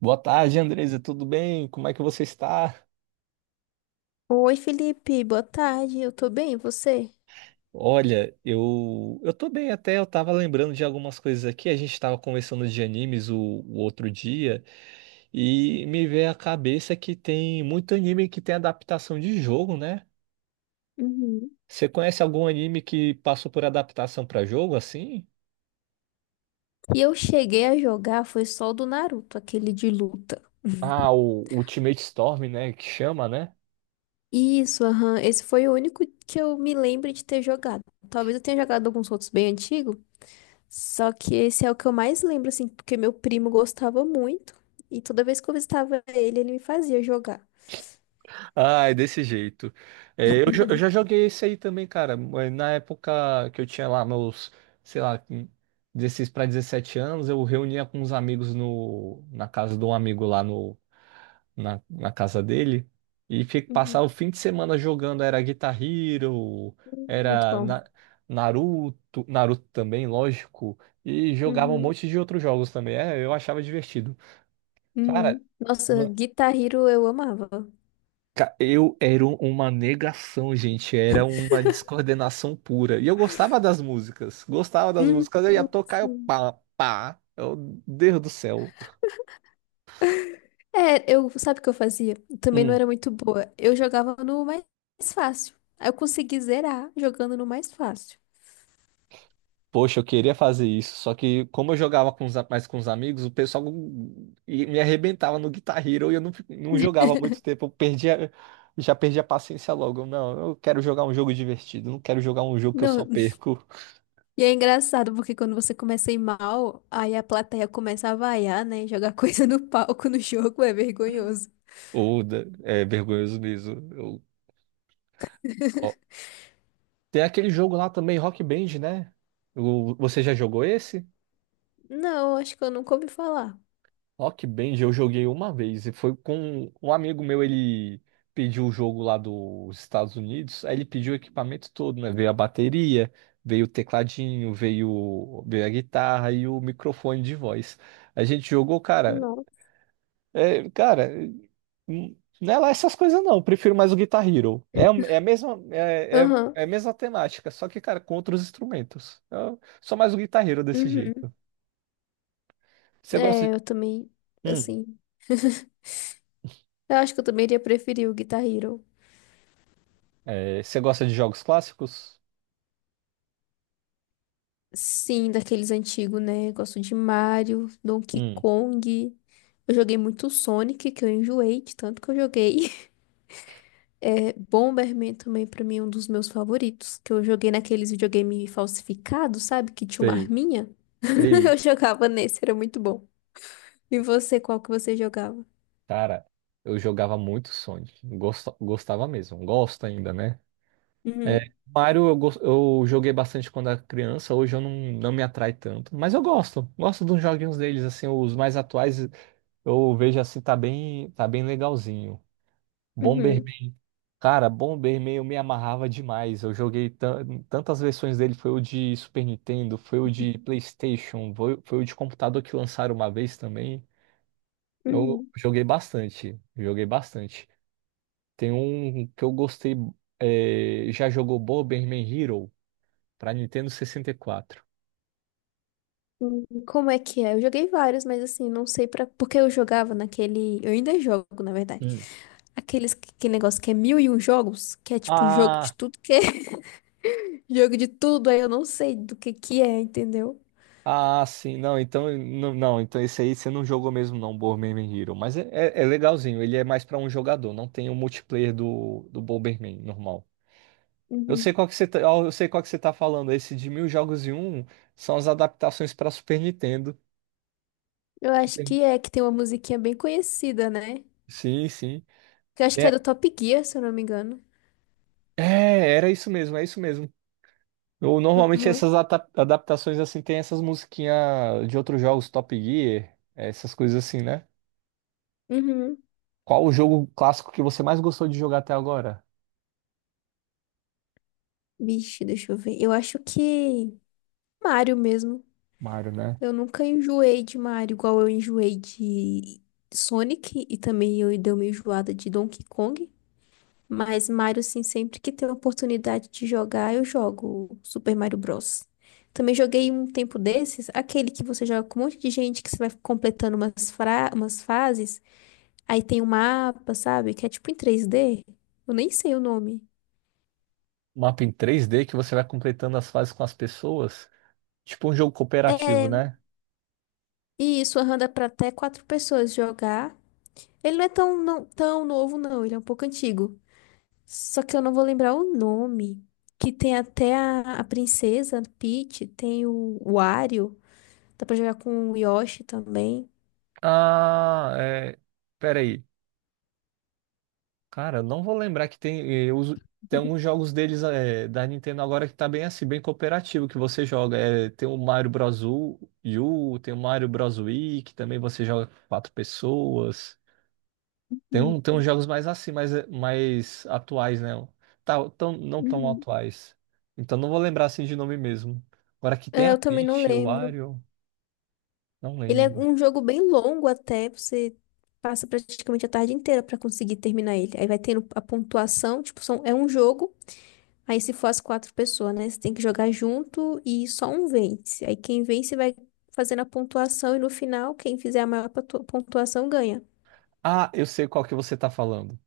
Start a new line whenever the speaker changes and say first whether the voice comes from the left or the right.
right: Boa tarde, Andresa, tudo bem? Como é que você está?
left: Oi, Felipe, boa tarde. Eu tô bem, e você?
right: Olha, eu tô bem até, eu tava lembrando de algumas coisas aqui, a gente tava conversando de animes o outro dia e me veio à cabeça que tem muito anime que tem adaptação de jogo, né?
left: Uhum.
right: Você conhece algum anime que passou por adaptação para jogo assim?
left: Eu cheguei a jogar foi só o do Naruto, aquele de luta.
right: Ah, o Ultimate Storm, né, que chama, né?
left: Isso, aham. Esse foi o único que eu me lembro de ter jogado. Talvez eu tenha jogado alguns outros bem antigos, só que esse é o que eu mais lembro, assim, porque meu primo gostava muito e toda vez que eu visitava ele, ele me fazia jogar.
right: Ai, desse jeito. É, eu já joguei esse aí também, cara, mas na época que eu tinha lá meus, sei lá, 16 para 17 anos, eu reunia com uns amigos no, na casa de um amigo lá no, na, na casa dele e passava
left: Uhum.
right: o fim de semana jogando. Era Guitar Hero,
left: Muito
right: era
left: bom.
right: Na- Naruto, Naruto também, lógico, e jogava um
left: Uhum.
right: monte de outros jogos também. É, eu achava divertido. Cara.
left: Uhum. Nossa, Guitar Hero eu amava.
right: Eu era uma negação, gente. Era uma descoordenação pura. E eu gostava das músicas. Gostava das
left: Uhum.
right: músicas. Eu ia tocar, eu pá, pá. Deus do céu.
left: É, eu, sabe o que eu fazia? Também não
right: Hum,
left: era muito boa. Eu jogava no mais fácil. Aí eu consegui zerar jogando no mais fácil.
right: poxa, eu queria fazer isso. Só que, como eu jogava com os mais com os amigos, o pessoal me arrebentava no Guitar Hero e eu não jogava há muito tempo. Eu perdia, já perdi a paciência logo. Não, eu quero jogar um jogo divertido. Não quero jogar um jogo que eu só
left: Não,
right: perco.
left: e é engraçado porque quando você começa a ir mal, aí a plateia começa a vaiar, né? Jogar coisa no palco no jogo é vergonhoso.
right: Ou é vergonhoso mesmo. Eu. Tem aquele jogo lá também, Rock Band, né? Você já jogou esse?
left: Não, acho que eu nunca ouvi falar.
right: Rock Band eu joguei uma vez e foi com um amigo meu, ele pediu o jogo lá dos Estados Unidos, aí ele pediu o equipamento todo, né? Veio a bateria, veio o tecladinho, veio a guitarra e o microfone de voz. A gente jogou, cara.
left: Não.
right: É, cara, não é lá essas coisas, não. Eu prefiro mais o Guitar Hero. É, é a mesma, é, é,
left: Aham.
right: é a mesma temática, só que, cara, com outros instrumentos. Eu sou mais o Guitar Hero desse
left: Uhum.
right: jeito. Você gosta
left: É,
right: de.
left: eu também,
right: Hum,
left: assim, eu acho que eu também iria preferir o Guitar Hero.
right: é, você gosta de jogos clássicos?
left: Sim, daqueles antigos, né? Gosto de Mario, Donkey
right: Hum,
left: Kong. Eu joguei muito Sonic, que eu enjoei de tanto que eu joguei. É, Bomberman também, pra mim, é um dos meus favoritos. Que eu joguei naqueles videogame falsificados, sabe? Que tinha uma
right: sei,
left: arminha. Eu
right: sei.
left: jogava nesse, era muito bom. E você, qual que você jogava?
right: Cara, eu jogava muito Sonic. Gostava mesmo. Gosto ainda, né? É,
left: Uhum,
right: Mario eu joguei bastante quando era criança, hoje eu não me atrai tanto, mas eu gosto dos joguinhos deles, assim, os mais atuais. Eu vejo assim, tá bem legalzinho.
left: uhum,
right: Bomberman, cara, Bomberman eu me amarrava demais. Eu joguei tantas versões dele, foi o de Super Nintendo, foi o de PlayStation, foi o de computador que lançaram uma vez também. Eu
left: uhum.
right: joguei bastante, joguei bastante. Tem um que eu gostei, é, já jogou Bomberman Hero pra Nintendo 64.
left: Como é que é? Eu joguei vários, mas assim, não sei pra... Porque eu jogava naquele... Eu ainda jogo, na verdade.
right: Hum.
left: Aqueles que negócio que é mil e um jogos, que é tipo jogo de
right: Ah,
left: tudo, que é jogo de tudo, aí eu não sei do que é, entendeu?
right: Ah, sim, não, então, não, então esse aí você não jogou mesmo não, Bomberman Hero, mas é legalzinho, ele é mais pra um jogador, não tem o multiplayer do Bomberman normal. Eu
left: Uhum.
right: sei qual que você tá, ó, eu sei qual que você tá falando, esse de mil jogos e um são as adaptações pra Super Nintendo.
left: Eu acho
right: Super-
left: que é, que tem uma musiquinha bem conhecida, né?
right: Sim, sim.
left: Que eu acho que é
right: É,
left: do Top Gear, se eu não me engano.
right: é, era isso mesmo, é isso mesmo. Normalmente
left: Uhum.
right: essas adaptações assim tem essas musiquinhas de outros jogos, Top Gear, essas coisas assim, né?
left: Uhum.
right: Qual o jogo clássico que você mais gostou de jogar até agora?
left: Vixe, deixa eu ver. Eu acho que Mario mesmo.
right: Mario, né?
left: Eu nunca enjoei de Mario, igual eu enjoei de Sonic e também eu dei uma enjoada de Donkey Kong. Mas Mario, sim, sempre que tem a oportunidade de jogar, eu jogo o Super Mario Bros. Também joguei um tempo desses, aquele que você joga com um monte de gente, que você vai completando umas, fra umas fases, aí tem um mapa, sabe? Que é tipo em 3D. Eu nem sei o nome.
right: Mapa em 3D que você vai completando as fases com as pessoas. Tipo um jogo cooperativo,
left: É,
right: né?
left: e isso aham, dá pra até quatro pessoas jogar. Ele não é tão, não, tão novo, não, ele é um pouco antigo. Só que eu não vou lembrar o nome. Que tem até a princesa Peach, tem o Wario. Dá pra jogar com o Yoshi também.
right: Ah, é. Peraí. Cara, eu não vou lembrar que tem. Eu uso. Tem alguns jogos deles é, da Nintendo agora que tá bem assim, bem cooperativo, que você joga. É, tem o Mario Bros. U, tem o Mario Bros. Wii, que também você joga com quatro pessoas. Tem,
left: Uhum,
right: tem uns jogos mais assim, mais atuais, né? Tá, não tão
left: uhum.
right: atuais. Então não vou lembrar assim de nome mesmo. Agora que tem
left: É,
right: a
left: eu também não
right: Peach, o
left: lembro.
right: Wario. Não
left: Ele é
right: lembro.
left: um jogo bem longo até, você passa praticamente a tarde inteira pra conseguir terminar ele. Aí vai tendo a pontuação, tipo, são, é um jogo, aí se for as quatro pessoas, né? Você tem que jogar junto e só um vence. Aí quem vence vai fazendo a pontuação e no final, quem fizer a maior pontuação ganha.
right: Ah, eu sei qual que você tá falando.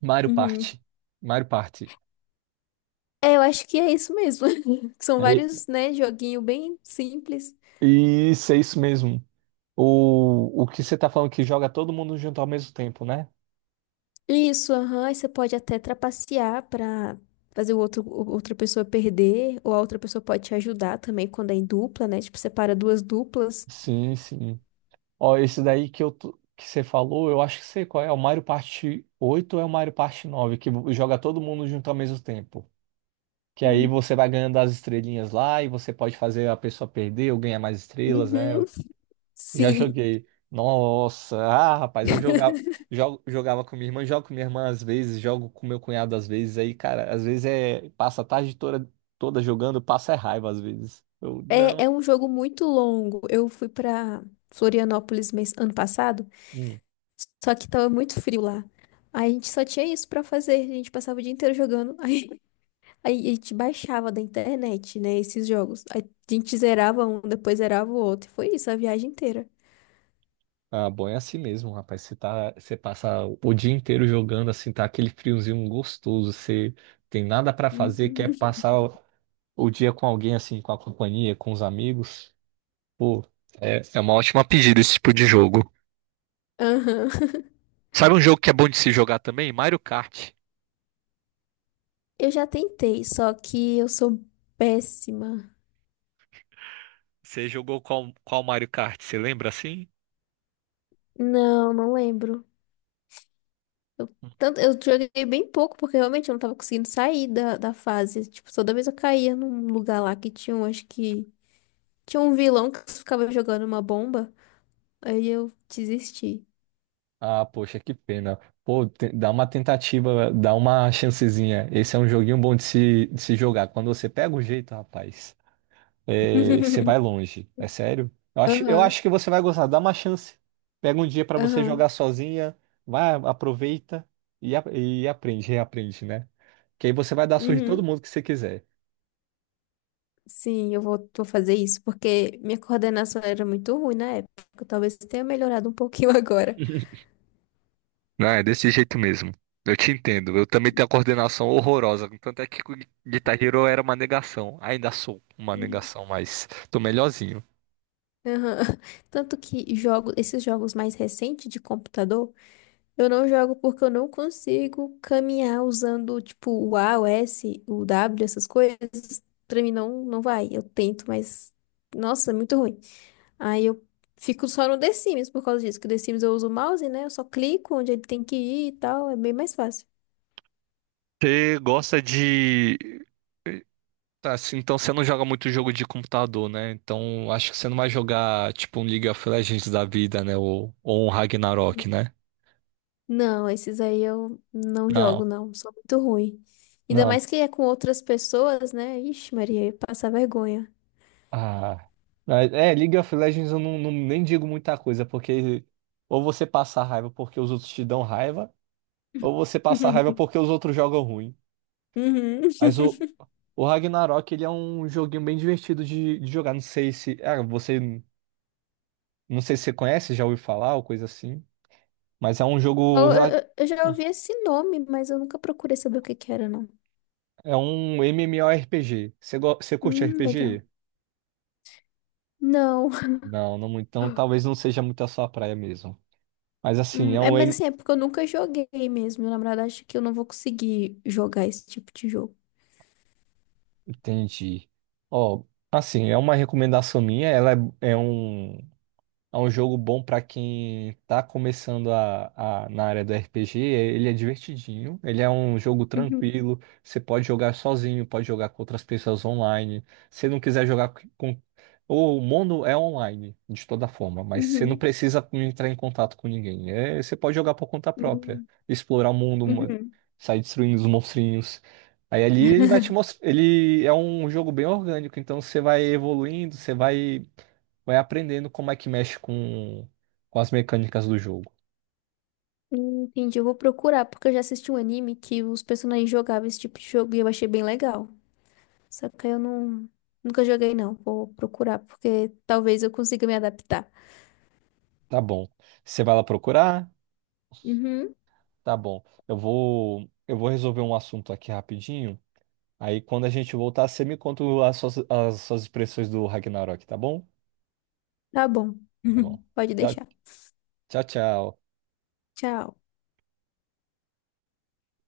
right: Mario
left: Uhum.
right: Party. Mario Party.
left: É, eu acho que é isso mesmo. São vários, né, joguinho bem simples.
right: E, isso, é isso mesmo. O que você tá falando que joga todo mundo junto ao mesmo tempo, né?
left: Isso, aham, aí você pode até trapacear pra fazer o outro, outra pessoa perder, ou a outra pessoa pode te ajudar também quando é em dupla, né? Tipo, separa duas duplas.
right: Sim, sim. Ó, esse daí que que você falou, eu acho que sei qual é. É o Mario Party 8 ou é o Mario Party 9 que joga todo mundo junto ao mesmo tempo. Que aí
left: Hum.
right: você vai ganhando as estrelinhas lá e você pode fazer a pessoa perder ou ganhar mais estrelas, né?
left: Uhum,
right: Já
left: sim.
right: joguei. Nossa, ah, rapaz, eu jogava, jogo, jogava com minha irmã, jogo com minha irmã às vezes, jogo com meu cunhado às vezes. Aí, cara, às vezes é, passa a tarde toda, jogando, passa é raiva às vezes.
left: É,
right: Não.
left: é um jogo muito longo. Eu fui pra Florianópolis mês, ano passado,
right: Hum.
left: só que tava muito frio lá. Aí a gente só tinha isso pra fazer. A gente passava o dia inteiro jogando. Aí a gente baixava da internet, né, esses jogos. Aí a gente zerava um, depois zerava o outro. E foi isso a viagem inteira.
right: Ah, bom, é assim mesmo, rapaz. Você passa o dia inteiro jogando, assim, tá aquele friozinho gostoso. Você tem nada pra fazer,
left: Uhum.
right: quer passar o dia com alguém, assim, com a companhia, com os amigos. Pô, é uma ótima pedida esse tipo de jogo.
left: Aham.
right: Sabe um jogo que é bom de se jogar também? Mario Kart.
left: Eu já tentei, só que eu sou péssima.
right: Você jogou qual Mario Kart? Você lembra assim?
left: Não, não lembro. Eu, tanto, eu joguei bem pouco, porque realmente eu não tava conseguindo sair da fase. Tipo, toda vez eu caía num lugar lá que tinha um, acho que... Tinha um vilão que ficava jogando uma bomba. Aí eu desisti.
right: Ah, poxa, que pena. Pô, dá uma tentativa, dá uma chancezinha. Esse é um joguinho bom de se jogar. Quando você pega o jeito, rapaz, é, você vai longe. É sério? Eu acho, eu
left: Aham,
right: acho que você vai gostar. Dá uma chance. Pega um dia pra você jogar
left: aham.
right: sozinha, vai, aproveita e aprende, reaprende, né? Que aí você vai dar surra em todo
left: Uhum.
right: mundo que você quiser.
left: Sim, eu vou, vou fazer isso, porque minha coordenação era muito ruim na época. Talvez tenha melhorado um pouquinho agora.
right: Não, é desse jeito mesmo. Eu te entendo. Eu também tenho a coordenação horrorosa. Tanto é que com Guitar Hero eu era uma negação. Ainda sou uma negação, mas tô melhorzinho.
left: Aham. Tanto que jogo, esses jogos mais recentes de computador, eu não jogo porque eu não consigo caminhar usando, tipo, o A, o S, o W, essas coisas. Pra mim não, não vai. Eu tento, mas, nossa, é muito ruim. Aí eu fico só no The Sims por causa disso, que o The Sims eu uso o mouse, né? Eu só clico onde ele tem que ir e tal, é bem mais fácil.
right: Você gosta de. Tá, assim, então você não joga muito jogo de computador, né? Então acho que você não vai jogar tipo um League of Legends da vida, né? Ou um Ragnarok, né?
left: Não, esses aí eu não jogo,
right: Não,
left: não. Sou muito ruim. Ainda
right: não.
left: mais que é com outras pessoas, né? Ixi, Maria, passa vergonha.
right: Ah. Mas, é, League of Legends eu nem digo muita coisa, porque ou você passa raiva porque os outros te dão raiva. Ou você passa raiva porque os outros jogam ruim.
left: Uhum.
right: Mas o Ragnarok, ele é um joguinho bem divertido de jogar. Não sei se. Ah, você. Não sei se você conhece, já ouviu falar ou coisa assim. Mas é um jogo.
left: Eu, eu já ouvi esse nome, mas eu nunca procurei saber o que que era, não.
right: É um MMORPG. Você curte
left: Legal.
right: RPG?
left: Não.
right: Não, não muito. Então talvez não seja muito a sua praia mesmo. Mas assim, é
left: É,
right: um.
left: mas assim, é porque eu nunca joguei mesmo. Na verdade, acho que eu não vou conseguir jogar esse tipo de jogo.
right: Entendi. Ó, assim, é uma recomendação minha. Ela é um. É um jogo bom pra quem tá começando na área do RPG. Ele é divertidinho, ele é um jogo
left: Uhum,
right: tranquilo. Você pode jogar sozinho, pode jogar com outras pessoas online. Se não quiser jogar com. O mundo é online, de toda forma, mas você não
left: uhum,
right: precisa entrar em contato com ninguém. É, você pode jogar por conta própria,
left: hum,
right: explorar o mundo,
left: uhum.
right: sair destruindo os monstrinhos. Aí ali ele vai te mostrar. Ele é um jogo bem orgânico, então você vai evoluindo, você vai aprendendo como é que mexe com as mecânicas do jogo.
left: Entendi, eu vou procurar, porque eu já assisti um anime que os personagens jogavam esse tipo de jogo e eu achei bem legal. Só que eu não, nunca joguei, não. Vou procurar, porque talvez eu consiga me adaptar.
right: Tá bom. Você vai lá procurar?
left: Uhum,
right: Tá bom. Eu vou resolver um assunto aqui rapidinho. Aí quando a gente voltar, você me conta as suas expressões do Ragnarok, tá bom?
left: tá bom.
right: Tá bom.
left: Pode
right: Tchau,
left: deixar.
right: tchau, tchau.
left: Tchau.